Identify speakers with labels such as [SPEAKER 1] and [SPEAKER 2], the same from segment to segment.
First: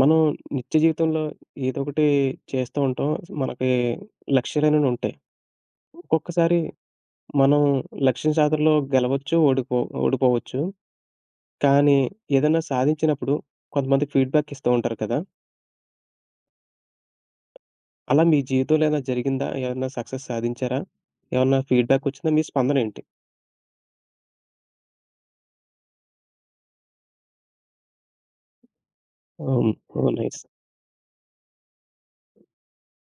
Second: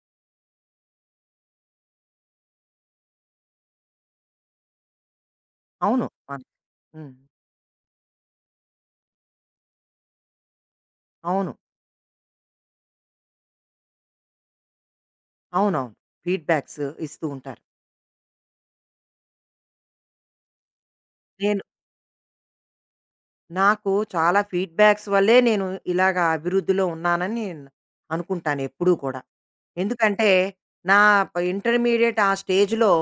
[SPEAKER 1] మనం నిత్య జీవితంలో ఏదో ఒకటి చేస్తూ ఉంటాం. మనకి లక్ష్యాలనేవి ఉంటాయి.
[SPEAKER 2] అవును. మన
[SPEAKER 1] ఒక్కొక్కసారి
[SPEAKER 2] హ్మ్.
[SPEAKER 1] మనం లక్ష్యం సాధనలో గెలవచ్చు, ఓడిపోవచ్చు.
[SPEAKER 2] అవును.
[SPEAKER 1] కానీ ఏదైనా సాధించినప్పుడు కొంతమంది ఫీడ్‌బ్యాక్ ఇస్తూ ఉంటారు కదా!
[SPEAKER 2] అవునవును. ఫీడ్‌బ్యాక్స్ ఇస్తూ ఉంటారు.
[SPEAKER 1] అలా మీ జీవితంలో ఏమైనా జరిగిందా? ఏమన్నా సక్సెస్ సాధించారా? ఏమన్నా
[SPEAKER 2] నేను
[SPEAKER 1] ఫీడ్‌బ్యాక్ వచ్చిందా? మీ స్పందన ఏంటి?
[SPEAKER 2] నాకు చాలా ఫీడ్‌బ్యాక్స్ వల్లే ఇలాగ అభివృద్ధిలో ఉన్నానని నేను అనుకుంటాను ఎప్పుడూ కూడా.
[SPEAKER 1] ఓహ్! ఓహ్!
[SPEAKER 2] ఎందుకంటే,
[SPEAKER 1] నైస్.
[SPEAKER 2] నా ప ఇంటర్మీడియేట్ ఆ స్టేజ్‌లో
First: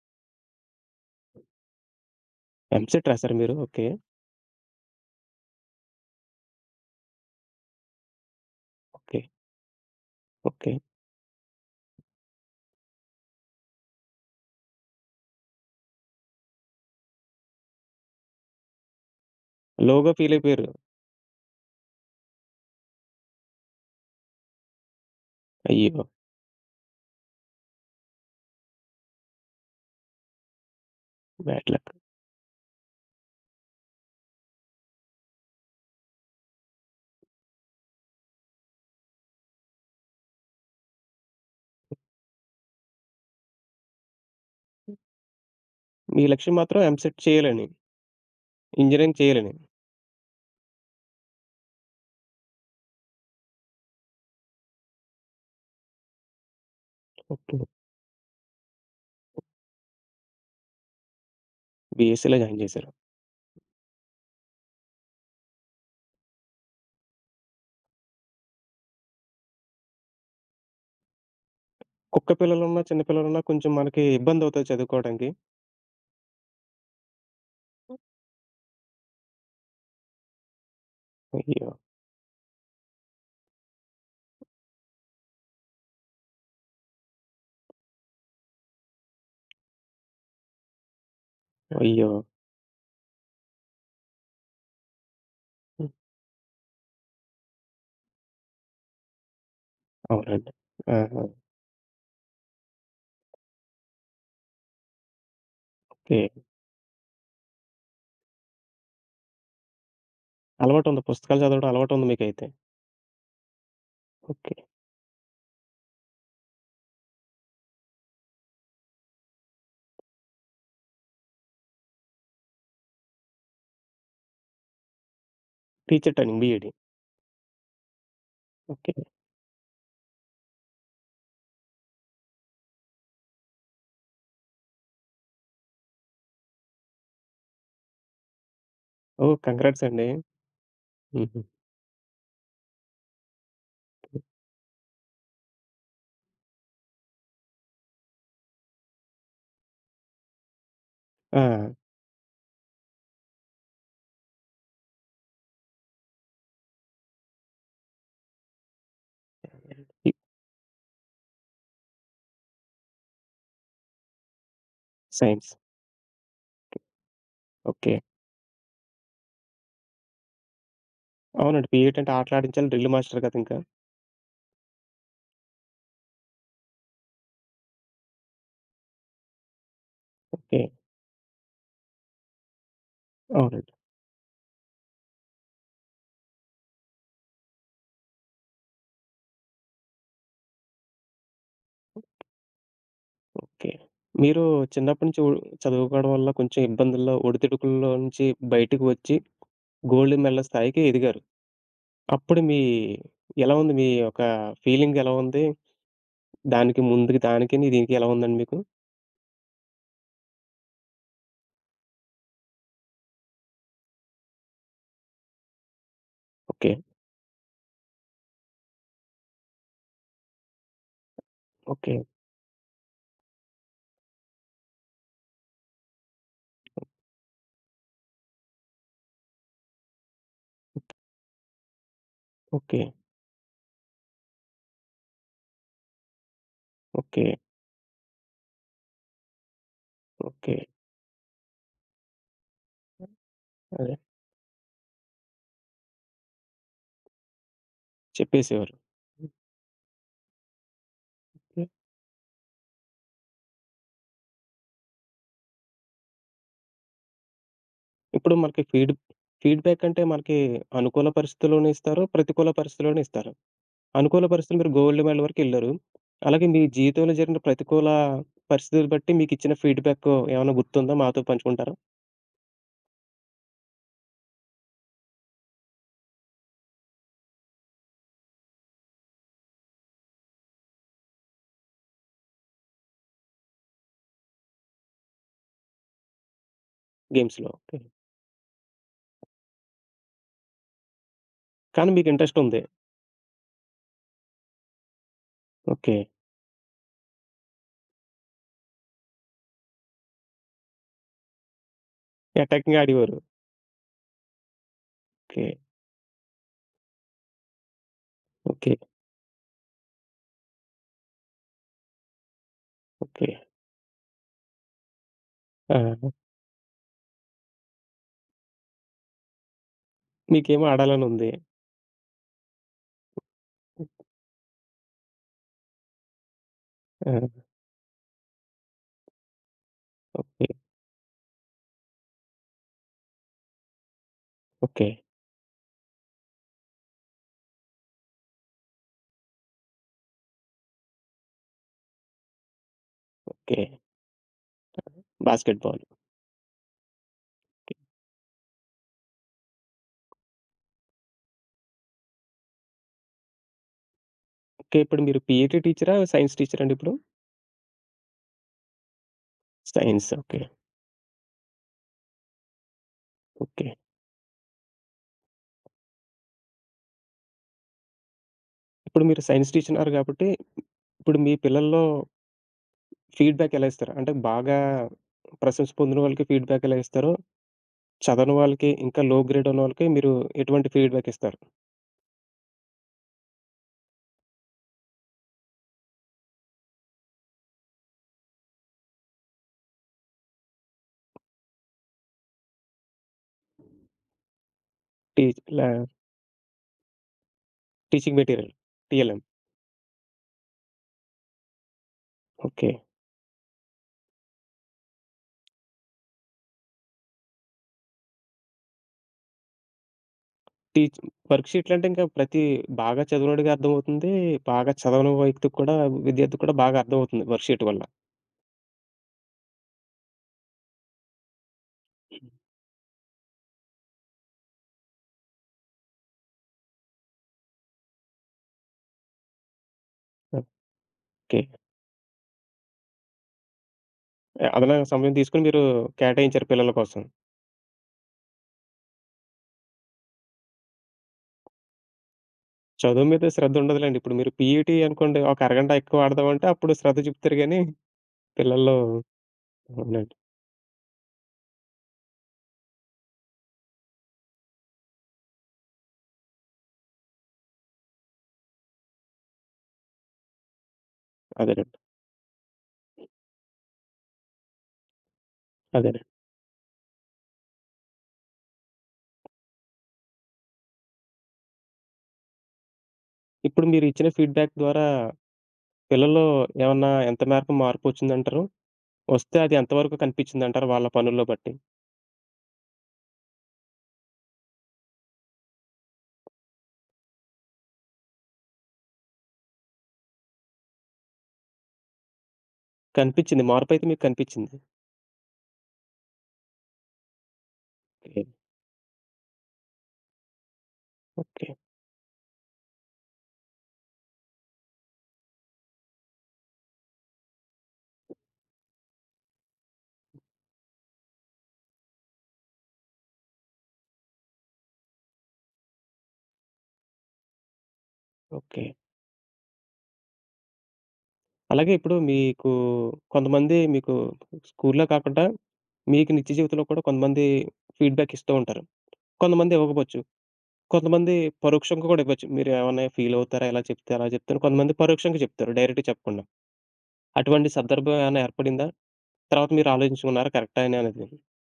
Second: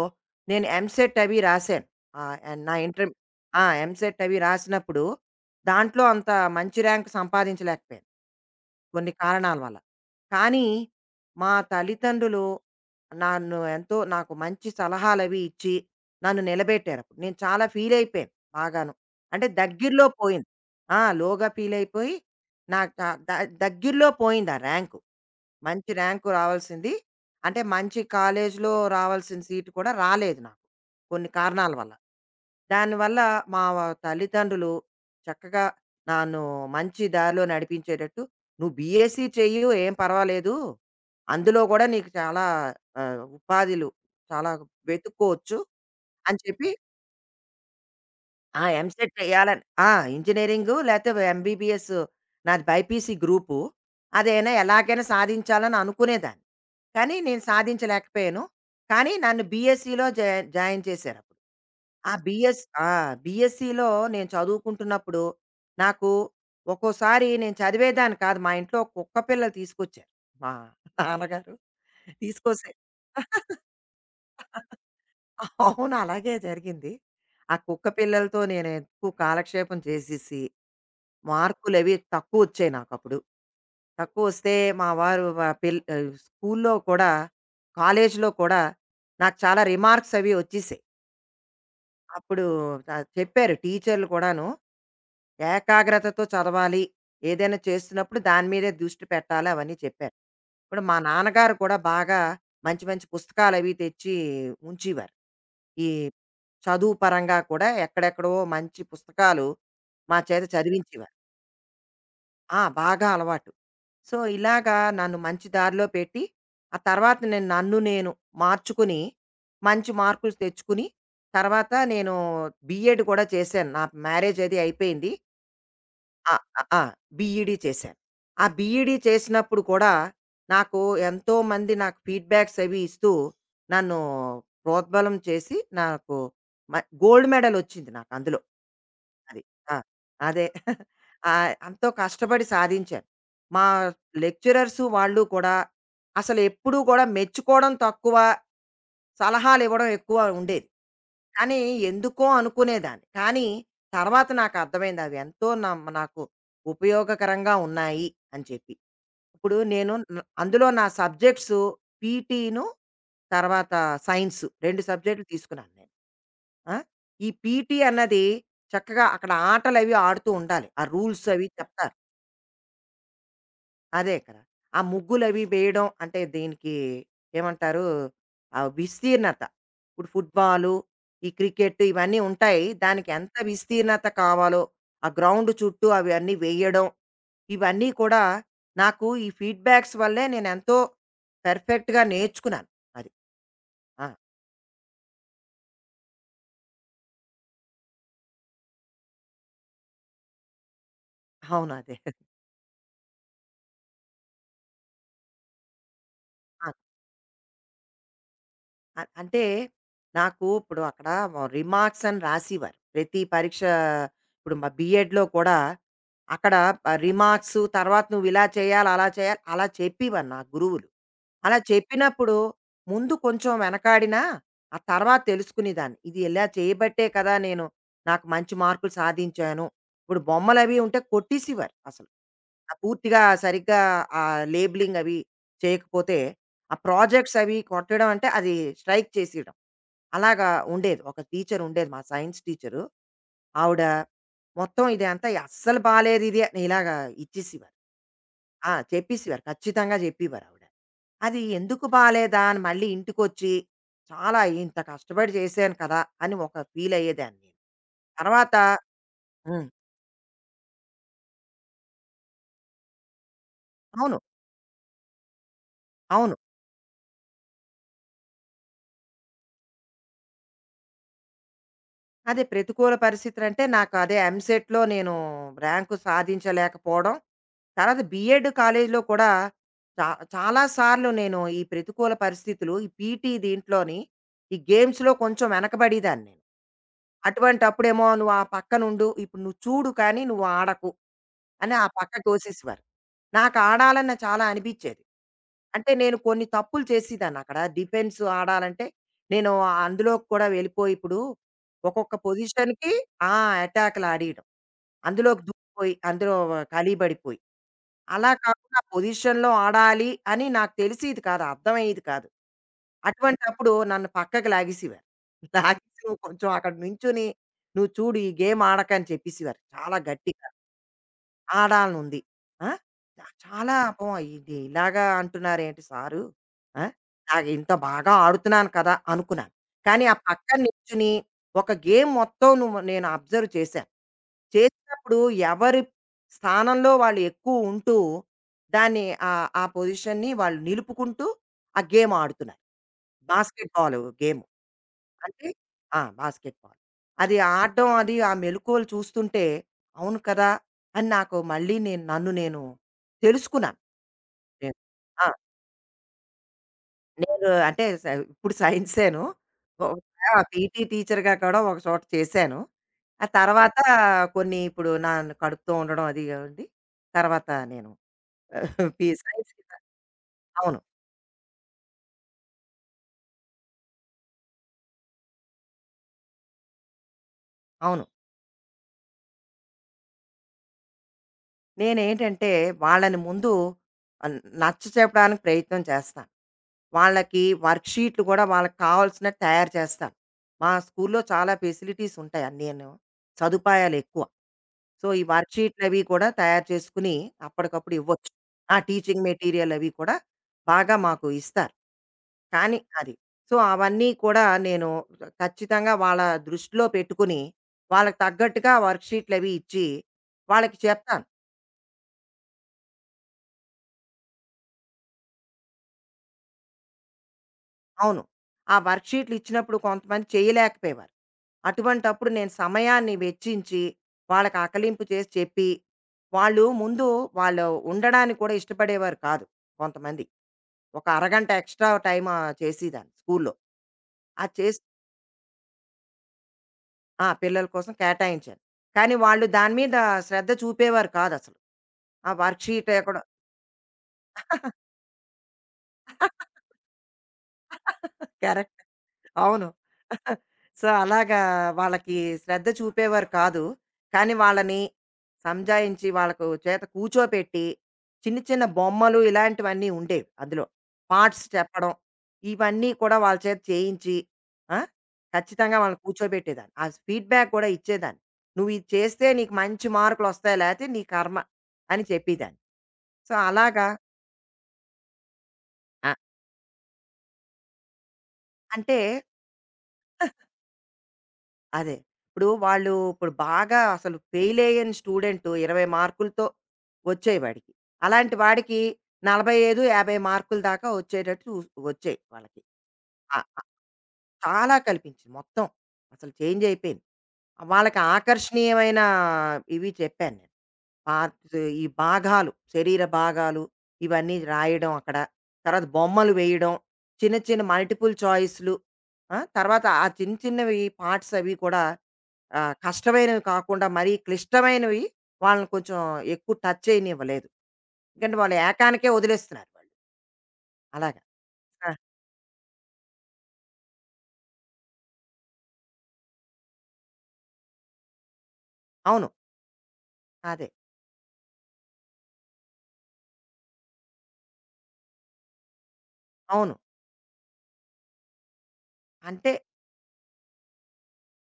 [SPEAKER 2] నేను ఎంసెట్ అవి రాశాను. ఆహ్, నా ఇంటర్
[SPEAKER 1] ఎంసెట్ రాసారా మీరు?
[SPEAKER 2] ఆ!
[SPEAKER 1] ఓకే.
[SPEAKER 2] ఎంసెట్ అవి రాసినప్పుడు దాంట్లో అంత మంచి ర్యాంక్ సంపాదించలేకపోయాను. కొన్ని
[SPEAKER 1] ఓకే.
[SPEAKER 2] కారణాల వల్ల. కానీ,
[SPEAKER 1] ఓకే.
[SPEAKER 2] మా తల్లిదండ్రులు నన్ను ఎంతో నాకు మంచి సలహాలవి ఇచ్చి, నన్ను నిలబెట్టారు. అప్పుడు నేను చాలా ఫీల్ అయిపోయాను బాగాను. అంటే దగ్గరలో
[SPEAKER 1] లోగా ఫీల్
[SPEAKER 2] పోయింది.
[SPEAKER 1] అయిపోయారు.
[SPEAKER 2] లోగా ఫీలయిపోయి నాకు ద ద దగ్గరలో పోయింది ఆ ర్యాంకు. మంచి
[SPEAKER 1] అయ్యో!
[SPEAKER 2] ర్యాంకు రావాల్సింది. అంటే మంచి కాలేజీలో రావాల్సిన సీటు కూడా రాలేదు నాకు. కొన్ని
[SPEAKER 1] బ్యాడ్
[SPEAKER 2] కారణాల
[SPEAKER 1] లక్.
[SPEAKER 2] వల్ల. దానివల్ల మా తల్లిదండ్రులు చక్కగా నన్ను మంచి దారిలో నడిపించేటట్టు, "నువ్వు బీఎస్సీ చెయ్యి, ఏం పర్వాలేదు. అందులో గూడా నీకు చాలా ఉపాధులు చాలా వెతుక్కోవచ్చు"
[SPEAKER 1] మీ
[SPEAKER 2] అని
[SPEAKER 1] లక్ష్యం
[SPEAKER 2] చెప్పి,
[SPEAKER 1] మాత్రం ఎంసెట్ చేయాలని,
[SPEAKER 2] ఆ ఎంసెట్
[SPEAKER 1] ఇంజినీరింగ్ చేయాలని.
[SPEAKER 2] చేయాలని, ఆ! ఇంజినీరింగు లేతే ఎంబీబీఎస్, నాది బైపీసీ గ్రూపు. అదైనా ఎలాగైనా సాధించాలని అనుకునేదాన్ని. కానీ నేను
[SPEAKER 1] ఓకే.
[SPEAKER 2] సాధించలేకపోయాను. కానీ నన్ను బీఎస్సీలో జా జాయిన్ చేశారప్పుడు. ఆ
[SPEAKER 1] బీఎస్సీలో జాయిన్
[SPEAKER 2] బీఎస్
[SPEAKER 1] చేశారు.
[SPEAKER 2] ఆ! బీఎస్సీలో నేను చదువుకుంటున్నప్పుడు నాకు ఒక్కోసారి నేను చదివేదాన్ని కాదు. మా ఇంట్లో కుక్క పిల్లలు తీసుకొచ్చారు. మా నాన్నగారు
[SPEAKER 1] కుక్క
[SPEAKER 2] తీసుకొస్తే
[SPEAKER 1] పిల్లలున్నా, చిన్న పిల్లలున్నా కొంచెం మనకి ఇబ్బందవుతది చదువుకోవడానికి.
[SPEAKER 2] అవును. అలాగే జరిగింది. ఆ కుక్క
[SPEAKER 1] హ్మ్.
[SPEAKER 2] పిల్లలతో నేను ఎక్కువ కాలక్షేపం చేసేసి,
[SPEAKER 1] అయ్యో!
[SPEAKER 2] మార్కులవి తక్కువొచ్చాయి నాకప్పుడు. తక్కువొస్తే మా వారు వ పిల్ ఆహ్, స్కూల్లో కూడా, కాలేజీలో కూడా నాకు చాలా రిమార్క్స్ అవి వచ్చేసాయి.
[SPEAKER 1] అయ్యో!
[SPEAKER 2] అప్పుడు త చెప్పారు టీచర్లు కూడాను.
[SPEAKER 1] హ్మ్.
[SPEAKER 2] ఏకాగ్రతతో చదవాలి. ఏదైనా చేస్తున్నప్పుడు దాని మీదే దృష్టి పెట్టాలి అవన్నీ చెప్పారు.
[SPEAKER 1] అవునండి.
[SPEAKER 2] ఇప్పుడు మా
[SPEAKER 1] ఆహా!
[SPEAKER 2] నాన్నగారు కూడా బాగా మంచి మంచి పుస్తకాలవి తెచ్చి ఉంచేవారు. ఈ
[SPEAKER 1] ఓకే.
[SPEAKER 2] చదువు పరంగా కూడా ఎక్కడెక్కడో మంచి పుస్తకాలు మా చేత
[SPEAKER 1] అలవాటుంది.
[SPEAKER 2] చదివించేవారు.
[SPEAKER 1] పుస్తకాలు చదవడం అలవాటుంది మీకైతే.
[SPEAKER 2] ఆ, బాగా అలవాటు. So,
[SPEAKER 1] okay.
[SPEAKER 2] ఇలాగా నన్ను మంచి దారిలో పెట్టి, ఆ తర్వాత నన్ను నేను మార్చుకుని, మంచి మార్కులు తెచ్చుకుని, తర్వాత నేను బీఎడ్ కూడా చేశాను. నా మ్యారేజ్ అది అయిపోయింది.
[SPEAKER 1] టీచర్
[SPEAKER 2] ఆ!
[SPEAKER 1] ట్రైనింగ్
[SPEAKER 2] ఆ!
[SPEAKER 1] బీఈడీ.
[SPEAKER 2] ఆ! బీఈడీ చేశాను. ఆ
[SPEAKER 1] ఓకే.
[SPEAKER 2] బీఈడీ చేసినప్పుడు కూడా నాకు ఎంతోమంది ఫీడ్‌బ్యాక్స్ అవి ఇస్తూ, నన్ను ప్రోద్బలం చేసి నాకు మ గోల్డ్ మెడల్ వచ్చింది నాకు అందులో.
[SPEAKER 1] ఓహ్!
[SPEAKER 2] అది. ఆ,
[SPEAKER 1] కంగ్రాట్స్ అండి.
[SPEAKER 2] అదే.
[SPEAKER 1] హుహు.
[SPEAKER 2] ఎంతో కష్టపడి సాధించాను. మా లెక్చరర్సు వాళ్ళు కూడా అసలెప్పుడూ గూడా మెచ్చుకోవడం తక్కువ, సలహాలివ్వడం ఎక్కువ ఉండేది.
[SPEAKER 1] ఆ!
[SPEAKER 2] కానీ ఎందుకో అనుకునేదాన్ని. కానీ తర్వాత నాకర్థమైంది అవెంతో నాకు ఉపయోగకరంగా ఉన్నాయి అని చెప్పి. ఇప్పుడు
[SPEAKER 1] ఇ
[SPEAKER 2] అందులో నా సబ్జెక్ట్స్ పీటీను, తర్వాత సైన్స్ రెండు సబ్జెక్టులు
[SPEAKER 1] సైన్స్.
[SPEAKER 2] తీసుకున్నాను నేను. ఆ? ఈ పీటీ
[SPEAKER 1] ఓకే.
[SPEAKER 2] అన్నది చక్కగా అక్కడ ఆటలు అవి ఆడుతూ ఉండాలి, ఆ రూల్స్ అవి
[SPEAKER 1] అవునండి.
[SPEAKER 2] చెప్తారు.
[SPEAKER 1] బీఈడీ అంటే ఆటలాడించాలి డ్రిల్ మాస్టర్ కదా! ఇంకా.
[SPEAKER 2] అదే కదా, ఆ ముగ్గులు అవి వేయడం అంటే దీనికి ఏమంటారు, ఆ విస్తీర్ణత, ఇప్పుడు
[SPEAKER 1] ఓకే.
[SPEAKER 2] ఫుట్బాలు, ఈ క్రికెట్ ఇవన్నీ ఉంటాయి, దానికి ఎంత
[SPEAKER 1] అవునండి.
[SPEAKER 2] విస్తీర్ణత కావాలో ఆ గ్రౌండ్ చుట్టూ అవి అన్నీ వేయడం, ఇవన్నీ కూడా నాకు ఈ ఫీడ్‌బ్యాక్స్ వల్లే నేనెంతో పెర్ఫెక్ట్‌గా నేర్చుకున్నాను. అది.
[SPEAKER 1] ఓకే.
[SPEAKER 2] ఆ!
[SPEAKER 1] మీరు చిన్నప్పటి నుంచి చదువుకోవడం వల్ల కొంచెం ఇబ్బందుల్లో, ఒడిదుడుకుల్లో నుంచి బయటకు వచ్చి గోల్డ్ మెడల్ స్థాయికి ఎదిగారు.
[SPEAKER 2] అవును. అదే.
[SPEAKER 1] అప్పుడు మీ ఎలా ఉంది? మీ యొక్క ఫీలింగ్ ఎలా ఉంది?
[SPEAKER 2] ఆ!
[SPEAKER 1] దానికి ముందుకి దానికిని, దీనికి ఎలా ఉందండి మీకు?
[SPEAKER 2] అ అంటే నాకు ఇప్పుడు అక్కడ రిమార్క్స్ అని రాసేవారు. ప్రతి పరీక్ష ఇప్పుడు మా బీఎడ్‌లో కూడా అక్కడ
[SPEAKER 1] ఓకే.
[SPEAKER 2] రిమార్క్స్ తర్వాత నువ్వు ఇలా చేయాలి, అలా చేయాలి అలా చెప్పేవారు నా గురువులు. అలా
[SPEAKER 1] ఓకే.
[SPEAKER 2] చెప్పినప్పుడు ముందు కొంచెం వెనకాడినా ఆ తర్వాత తెలుసుకునేదాన్ని. ఇది ఇలా చేయబట్టే కదా నాకు మంచి మార్కులు సాధించాను. ఇప్పుడు బొమ్మలవి ఉంటే కొట్టేసేవారు అసలు. ఆ,
[SPEAKER 1] ఓకే.
[SPEAKER 2] పూర్తిగా సరిగ్గా లేబెలింగ్ అవి చేయకపోతే, ఆ
[SPEAKER 1] ఓకే.
[SPEAKER 2] ప్రాజెక్ట్స్ అవి కొట్టడం అంటే అది స్ట్రైక్ చేసేయడం. అలాగా
[SPEAKER 1] ఓకే.
[SPEAKER 2] ఉండేది. ఒక టీచర్ ఉండేది, మా సైన్స్ టీచరు. ఆవిడ
[SPEAKER 1] అదే
[SPEAKER 2] మొత్తం ఇదంతా అస్సలు బాలేదిది అని ఇలాగా ఇచ్చేసేవారు. ఆ,
[SPEAKER 1] చెప్పేసేవారు.
[SPEAKER 2] చెప్పేసేవారు. ఖచ్చితంగా చెప్పేవారావిడ. అది
[SPEAKER 1] ఓకే.
[SPEAKER 2] ఎందుకు బాలేదా అని మళ్ళీ ఇంటికొచ్చి, చాలా ఇంత కష్టపడి చేశాను కదా అని ఒక ఫీల్ అయ్యేదాన్ని నేను.
[SPEAKER 1] ఇప్పుడు
[SPEAKER 2] తర్వాత
[SPEAKER 1] మనకి
[SPEAKER 2] హ్మ్.
[SPEAKER 1] ఫీడ్‌బ్యాక్ అంటే మనకి అనుకూల పరిస్థితుల్లోనూ ఇస్తారు, ప్రతికూల పరిస్థితుల్లోనూ ఇస్తారు.
[SPEAKER 2] అవును.
[SPEAKER 1] అనుకూల పరిస్థితులు మీరు గోల్డ్ మెడల్ వరకెళ్లారు.
[SPEAKER 2] అవును.
[SPEAKER 1] అలాగే మీ జీవితంలో జరిగిన ప్రతికూల పరిస్థితులు బట్టి మీకిచ్చిన ఫీడ్‌బ్యాక్ ఏమన్నా గుర్తుందా? మాతో పంచుకుంటారా?
[SPEAKER 2] అదే ప్రతికూల పరిస్థితులంటే నాకు అదే ఎంసెట్‌లో నేను ర్యాంకు సాధించలేకపోవడం. తర్వాత బీఎడ్ కాలేజీలో కూడా చా చాలా సార్లు నేను ఈ ప్రతికూల పరిస్థితులు ఈ పీటీ దీంట్లోని ఈ గేమ్స్‌లో కొంచెం వెనకబడేదాన్ని నేను.
[SPEAKER 1] గేమ్స్‌లో. ఓకే.
[SPEAKER 2] అటువంటప్పుడేమో "నువ్వు ఆ పక్కనుండు. ఇప్పుడు నువ్వు చూడు కానీ నువ్వు ఆడకు" అని ఆ
[SPEAKER 1] కానీ మీకు
[SPEAKER 2] పక్క
[SPEAKER 1] ఇంట్రెస్ట్ ఉంది.
[SPEAKER 2] తోసేసేవారు. నాకు ఆడాలని చాలా అనిపిచ్చేది. అంటే
[SPEAKER 1] ఓకే.
[SPEAKER 2] నేను కొన్ని తప్పులు చేసేదాన్ని అక్కడ. డిఫెన్స్ ఆడాలంటే నేను అందులోకి కూడా వెళ్ళిపోయి ఇప్పుడు ఒక్కొక్క
[SPEAKER 1] అటాకింగ్
[SPEAKER 2] పొజిషన్‌కి,
[SPEAKER 1] ఆడేవారు.
[SPEAKER 2] ఆ, అటాక్‌లు ఆడేయడం. అందులోకి
[SPEAKER 1] ఓకే.
[SPEAKER 2] దూకిపోయి అందులో కలిబడిపోయి. అలా
[SPEAKER 1] ఓకే.
[SPEAKER 2] కాకుండా పొజిషన్‌లో ఆడాలి అని నాకు తెలిసేది కాదు. అర్థమయ్యేది కాదు.
[SPEAKER 1] ఓకే.
[SPEAKER 2] అటువంటప్పుడు నన్ను పక్కకి లాగేసేవారు.
[SPEAKER 1] ఆ!
[SPEAKER 2] లాగేసి "నువ్వు కొంచెం అక్కడ నించొని నువ్వు చూడు, ఈ గేమ్ ఆడకని" చెప్పేసేవారు చాలా గట్టిగా.
[SPEAKER 1] మీకేమో ఆడాలనుంది.
[SPEAKER 2] ఆడాలనుంది. ఆ, చాలా పాపం ఇది ఇలాగా అంటున్నారేంటి సారు? ఆ,
[SPEAKER 1] ఆ!
[SPEAKER 2] నాకు ఇంత బాగా ఆడుతున్నాను కదా అనుకున్నాను. కానీ ఆ
[SPEAKER 1] ఓకే.
[SPEAKER 2] పక్కన నిల్చుని ఒక గేమ్ మొత్తం నేను అబ్జర్వ్ చేశాను.
[SPEAKER 1] ఓకే.
[SPEAKER 2] చేసినప్పుడు ఎవరి స్థానంలో వాళ్ళు ఎక్కువ ఉంటూ దాన్ని, ఆ పొజిషన్‌ని వాళ్ళు నిలుపుకుంటూ ఆ గేమ్ ఆడుతున్నారు.
[SPEAKER 1] ఓకే.
[SPEAKER 2] Basketball game. అంటే
[SPEAKER 1] బాస్కెట్ బాల్.
[SPEAKER 2] ఆ, బాస్కెట్ బాల్. అది
[SPEAKER 1] ఓకే.
[SPEAKER 2] ఆడడం అది ఆ మెళకువలు చూస్తుంటే, అవును కదా అని నాకు మళ్ళీ నన్ను నేను తెలుసుకున్నాను. నేను,
[SPEAKER 1] ఓకే. ఇప్పుడు మీరు
[SPEAKER 2] ఆ,
[SPEAKER 1] పీఈటీ టీచరా? సైన్స్ టీచరా అండి ఇప్పుడు?
[SPEAKER 2] నేను అంటే స ఇప్పుడు సైన్సేను. ఓహ్!
[SPEAKER 1] సైన్స్.
[SPEAKER 2] ఆ,
[SPEAKER 1] ఓకే.
[SPEAKER 2] పీటీ టీచర్‌గా కూడా ఒక చోట చేశాను. ఆ
[SPEAKER 1] ఓకే.
[SPEAKER 2] తర్వాత కొన్ని ఇప్పుడు నా కడుపుతో ఉండడం అది ఉండి, తర్వాత నేను ఆ,
[SPEAKER 1] ఇప్పుడు మీరు
[SPEAKER 2] సైన్స్
[SPEAKER 1] సైన్స్ టీచర్
[SPEAKER 2] కింద-
[SPEAKER 1] అన్నారు కాబట్టి,
[SPEAKER 2] అవును.
[SPEAKER 1] ఇప్పుడు మీ పిల్లల్లో ఫీడ్‌బ్యాక్ ఎలా ఇస్తారు? అంటే బాగా ప్రశంస పొందిన వాళ్ళకి ఫీడ్‌బ్యాక్ ఎలా ఇస్తారు?
[SPEAKER 2] అవును.
[SPEAKER 1] చదవని వాళ్ళకి, ఇంకా లో గ్రేడ్ ఉన్న వాళ్ళకి మీరు ఎటువంటి ఫీడ్‌బ్యాక్ ఇస్తారు?
[SPEAKER 2] నేనేంటంటే వాళ్ళని ముందు ఆహ్, నచ్చ చెప్పడానికి ప్రయత్నం చేస్తాను. వాళ్ళకి వర్క్షీట్లు కూడా వాళ్ళకి కావాల్సినట్టు తయారు చేస్తాను. మా స్కూల్లో చాలా ఫెసిలిటీస్ ఉంటాయి అన్నీను. సదుపాయాలు ఎక్కువ. సో, ఈ
[SPEAKER 1] టీ లా
[SPEAKER 2] వర్క్షీట్లు అవి కూడా తయారు చేసుకొని అప్పటికప్పుడు
[SPEAKER 1] టీచింగ్
[SPEAKER 2] ఇవ్వచ్చు.
[SPEAKER 1] మెటీరియల్.
[SPEAKER 2] ఆ,
[SPEAKER 1] టీఎల్ఎం.
[SPEAKER 2] టీచింగ్ మెటీరియల్ అవి కూడా బాగా మాకు ఇస్తారు.
[SPEAKER 1] ఓకే.
[SPEAKER 2] కానీ అది. సో, అవన్నీ కూడా నేను ఖచ్చితంగా వాళ్ళ దృష్టిలో పెట్టుకుని, వాళ్ళకి తగ్గట్టుగా వర్క్షీట్లు అవి ఇచ్చి వాళ్ళకి
[SPEAKER 1] టీచ్
[SPEAKER 2] చెప్తాను.
[SPEAKER 1] వర్క్ షీట్‌లంటే ఇంకా ప్రతి బాగా చదివినోడికి అర్థమవుతుంది. బాగా చదవని వ్యక్తికి కూడా విద్యార్థికి కూడా బాగా అర్థమవుతుంది వర్క్ షీట్ వల్ల.
[SPEAKER 2] అవును. ఆ వర్క్‌షీట్లు ఇచ్చినప్పుడు కొంతమంది చేయలేకపోయేవారు. అటువంటప్పుడు నేను సమయాన్ని వెచ్చించి, వాళ్ళకి ఆకలింపు చేసి చెప్పి, వాళ్ళు ముందు వాళ్ళు ఉండడానికి కూడా ఇష్టపడేవారు కాదు కొంతమంది. ఒక
[SPEAKER 1] ఓకే.
[SPEAKER 2] అరగంట ఎక్స్‌ట్రా టైమ్, ఆహ్, చేసేదాన్ని స్కూల్‌లో. అది చేసి
[SPEAKER 1] అదనంగా సమయం తీసుకొని మీరు కేటాయించారు పిల్లల కోసం.
[SPEAKER 2] ఆ, పిల్లల కోసం కేటాయించాను. కానీ వాళ్ళు దాని మీద శ్రద్ధ చూపేవారు కాదసలు. ఆ వర్క్‌షీట్
[SPEAKER 1] చదువు
[SPEAKER 2] ఎక్కడో
[SPEAKER 1] మీద శ్రద్ధ ఉండదులెండి. ఇప్పుడు మీరు పీఈటీ అనుకోండి ఒక అరగంట ఎక్కువ ఆడదామంటే అప్పుడు శ్రద్ధ చూపుతారు గానీ పిల్లల్లో
[SPEAKER 2] కరెక్ట్. అవును.
[SPEAKER 1] అవునండి.
[SPEAKER 2] సో, అలాగా వాళ్ళకి శ్రద్ధ చూపేవారు కాదు. కానీ వాళ్ళని సంజాయించి వాళ్ళకు చేత కూర్చోపెట్టి, చిన్న చిన్న బొమ్మలు ఇలాంటివన్నీ ఉండేవి అందులో. పార్ట్స్
[SPEAKER 1] అదేనండి.
[SPEAKER 2] చెప్పడం, ఇవన్నీ కూడా వాళ్ళ చేత చేయించి, ఆ, ఖచ్చితంగా వాళ్ళని
[SPEAKER 1] అదేనండి.
[SPEAKER 2] కూర్చోబెట్టేదాన్ని. ఆ ఫీడ్‌బ్యాక్ కూడా ఇచ్చేదాన్ని. "నువ్వు ఇది చేస్తే నీకు మంచి మార్కులొస్తాయి లేతే నీ కర్మ" అని చెప్పేదాన్ని. సో,
[SPEAKER 1] ఇప్పుడు మీరు
[SPEAKER 2] అలాగా,
[SPEAKER 1] ఇచ్చిన ఫీడ్‌బ్యాక్ ద్వారా
[SPEAKER 2] ఆ,
[SPEAKER 1] పిల్లల్లో ఏమన్నా ఎంత మేరకు మార్పొచ్చిందంటారు?
[SPEAKER 2] అంటే
[SPEAKER 1] వస్తే అది ఎంతవరకు కనిపించిందంటారు వాళ్ళ పనుల్లో బట్టి?
[SPEAKER 2] అదే. ఇప్పుడు వాళ్ళు ఇప్పుడు బాగా అసలు ఫెయిల్ అయ్యని స్టూడెంట్ 20 మార్కులతో వచ్చాయి వాడికి. అలాంటి వాడికి 45, 50 మార్కుల దాకా వచ్చేటట్టు చూస్ వచ్చాయి వాళ్ళకి. అ
[SPEAKER 1] కనిపించింది.
[SPEAKER 2] అ
[SPEAKER 1] మార్పయితే మీకు కనిపించింది.
[SPEAKER 2] చాలా కల్పించింది మొత్తం. అసలు చేంజ్ అయిపోయింది. వాళ్ళకి
[SPEAKER 1] ఓకే.
[SPEAKER 2] ఆకర్షణీయమైన ఇవి చెప్పాను నేను.
[SPEAKER 1] ఓకే.
[SPEAKER 2] పార్ట్స్, ఈ భాగాలు, శరీర భాగాలు, ఇవన్నీ రాయడం అక్కడ. తర్వాత బొమ్మలు వేయడం. చిన్న చిన్న మల్టిపుల్ చాయిస్‌లు. ఆ, తర్వాత ఆ చిన్న చిన్నవి పార్ట్స్ అవి కూడా, ఆ, కష్టమైనవి కాకుండా మరీ క్లిష్టమైనవి వాళ్ళని కొంచెం ఎక్కువ టచ్ చేయనివ్వలేదు. ఎందుకంటే వాళ్ళు
[SPEAKER 1] ఓకే.
[SPEAKER 2] ఏకానికే వదిలేస్తున్నారు వాళ్ళు. అలాగా.
[SPEAKER 1] అలాగే
[SPEAKER 2] ఆ!
[SPEAKER 1] ఇప్పుడు మీకు కొంతమంది మీకు స్కూల్లో కాకుండా మీకు నిత్య జీవితంలో కూడా కొంతమంది ఫీడ్‌బ్యాక్ ఇస్తూ ఉంటారు.
[SPEAKER 2] అవును.
[SPEAKER 1] కొంతమంది ఇవ్వకపోవచ్చు.
[SPEAKER 2] అదే.
[SPEAKER 1] కొంతమంది పరోక్షంగా కూడా ఇవ్వచ్చు. మీరు ఏమన్నా ఫీల్ అవుతారా? ఇలా చెప్తే అలా చెప్తారు. కొంతమంది పరోక్షంగా చెప్తారు డైరెక్ట్‌గా చెప్పకుండా.
[SPEAKER 2] అవును.
[SPEAKER 1] అటువంటి సందర్భం ఏమైనా ఏర్పడిందా? తర్వాత
[SPEAKER 2] అంటే
[SPEAKER 1] మీరు ఆలోచించుకున్నారా కరెక్టేనా అనేది?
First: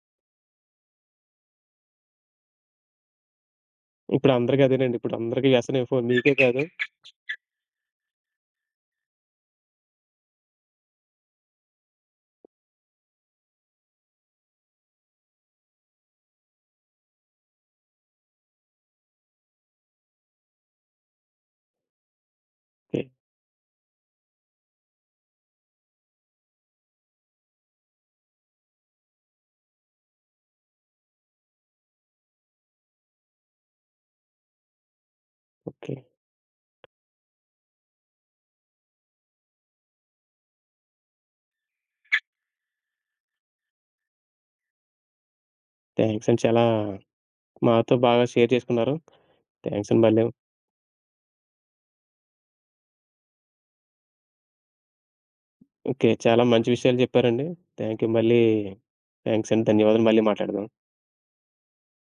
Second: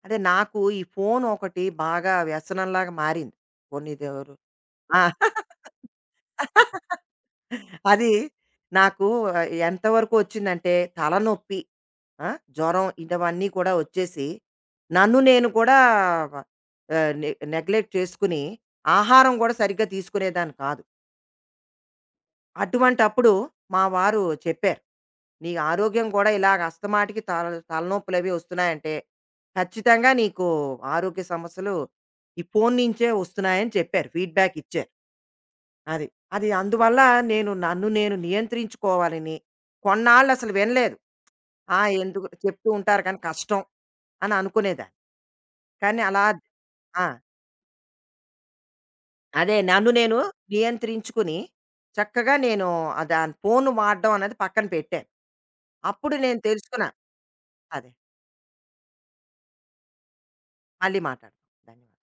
[SPEAKER 2] అదే నాకు ఈ ఫోను ఒకటి బాగా వ్యసనంలాగా మారింది. కొన్ని
[SPEAKER 1] ఇప్పుడు
[SPEAKER 2] దెవరు,
[SPEAKER 1] అందరికి అదేనండి.
[SPEAKER 2] ఆ,
[SPEAKER 1] ఇప్పుడు అందరికి వ్యసనం ఫోను మీకే కాదు.
[SPEAKER 2] అది నాకు ఎంతవరకు వచ్చిందంటే తలనొప్పి, ఆ? జ్వరం ఇటవన్నీ కూడా వచ్చేసి నన్ను నేను కూడా ఆ, నెగ్లెక్ట్ చేసుకుని ఆహారం కూడా సరిగ్గా తీసుకునేదాన్ని కాదు.
[SPEAKER 1] ఓకే.
[SPEAKER 2] అటువంటి అప్పుడు మా వారు చెప్పారు నీ ఆరోగ్యం కూడా ఇలాగ అస్తమాటికి తలనొప్పులు అవి వస్తున్నాయంటే ఖచ్చితంగా నీకు ఆరోగ్య సమస్యలు ఈ ఫోన్ నుంచే వస్తున్నాయని చెప్పారు, ఫీడ్బ్యాక్ ఇచ్చారు.
[SPEAKER 1] ఓకే.
[SPEAKER 2] అది అది అందువల్ల నన్ను నేను నియంత్రించుకోవాలని, కొన్నాళ్ళు అసలు వినలేదు. ఆ ఎందుకు చెప్తూ ఉంటారు కానీ కష్టం అని అనుకునేదాన్ని. కానీ అలా,
[SPEAKER 1] థాంక్స్ అండి. చాలా
[SPEAKER 2] ఆ,
[SPEAKER 1] మాతో బాగా షేర్ చేసుకున్నారు.
[SPEAKER 2] అదే నన్ను
[SPEAKER 1] థాంక్స్ అండి
[SPEAKER 2] నేను
[SPEAKER 1] మళ్ళీ
[SPEAKER 2] నియంత్రించుకుని చక్కగా నేను ఆ దాని ఫోన్ వాడడం అనేది పక్కన పెట్టాను.
[SPEAKER 1] ఓకే.
[SPEAKER 2] అప్పుడు నేను
[SPEAKER 1] చాలా మంచి
[SPEAKER 2] తెలుసుకున్నాను.
[SPEAKER 1] విషయాలు చెప్పారండి.
[SPEAKER 2] అదే
[SPEAKER 1] థాంక్యూ. మళ్ళీ థాంక్స్ అండి. ధన్యవాదాలు. మళ్ళీ మాట్లాడదాం.
[SPEAKER 2] మళ్ళీ మాట్లాడదాం. ధన్యవాదాలు.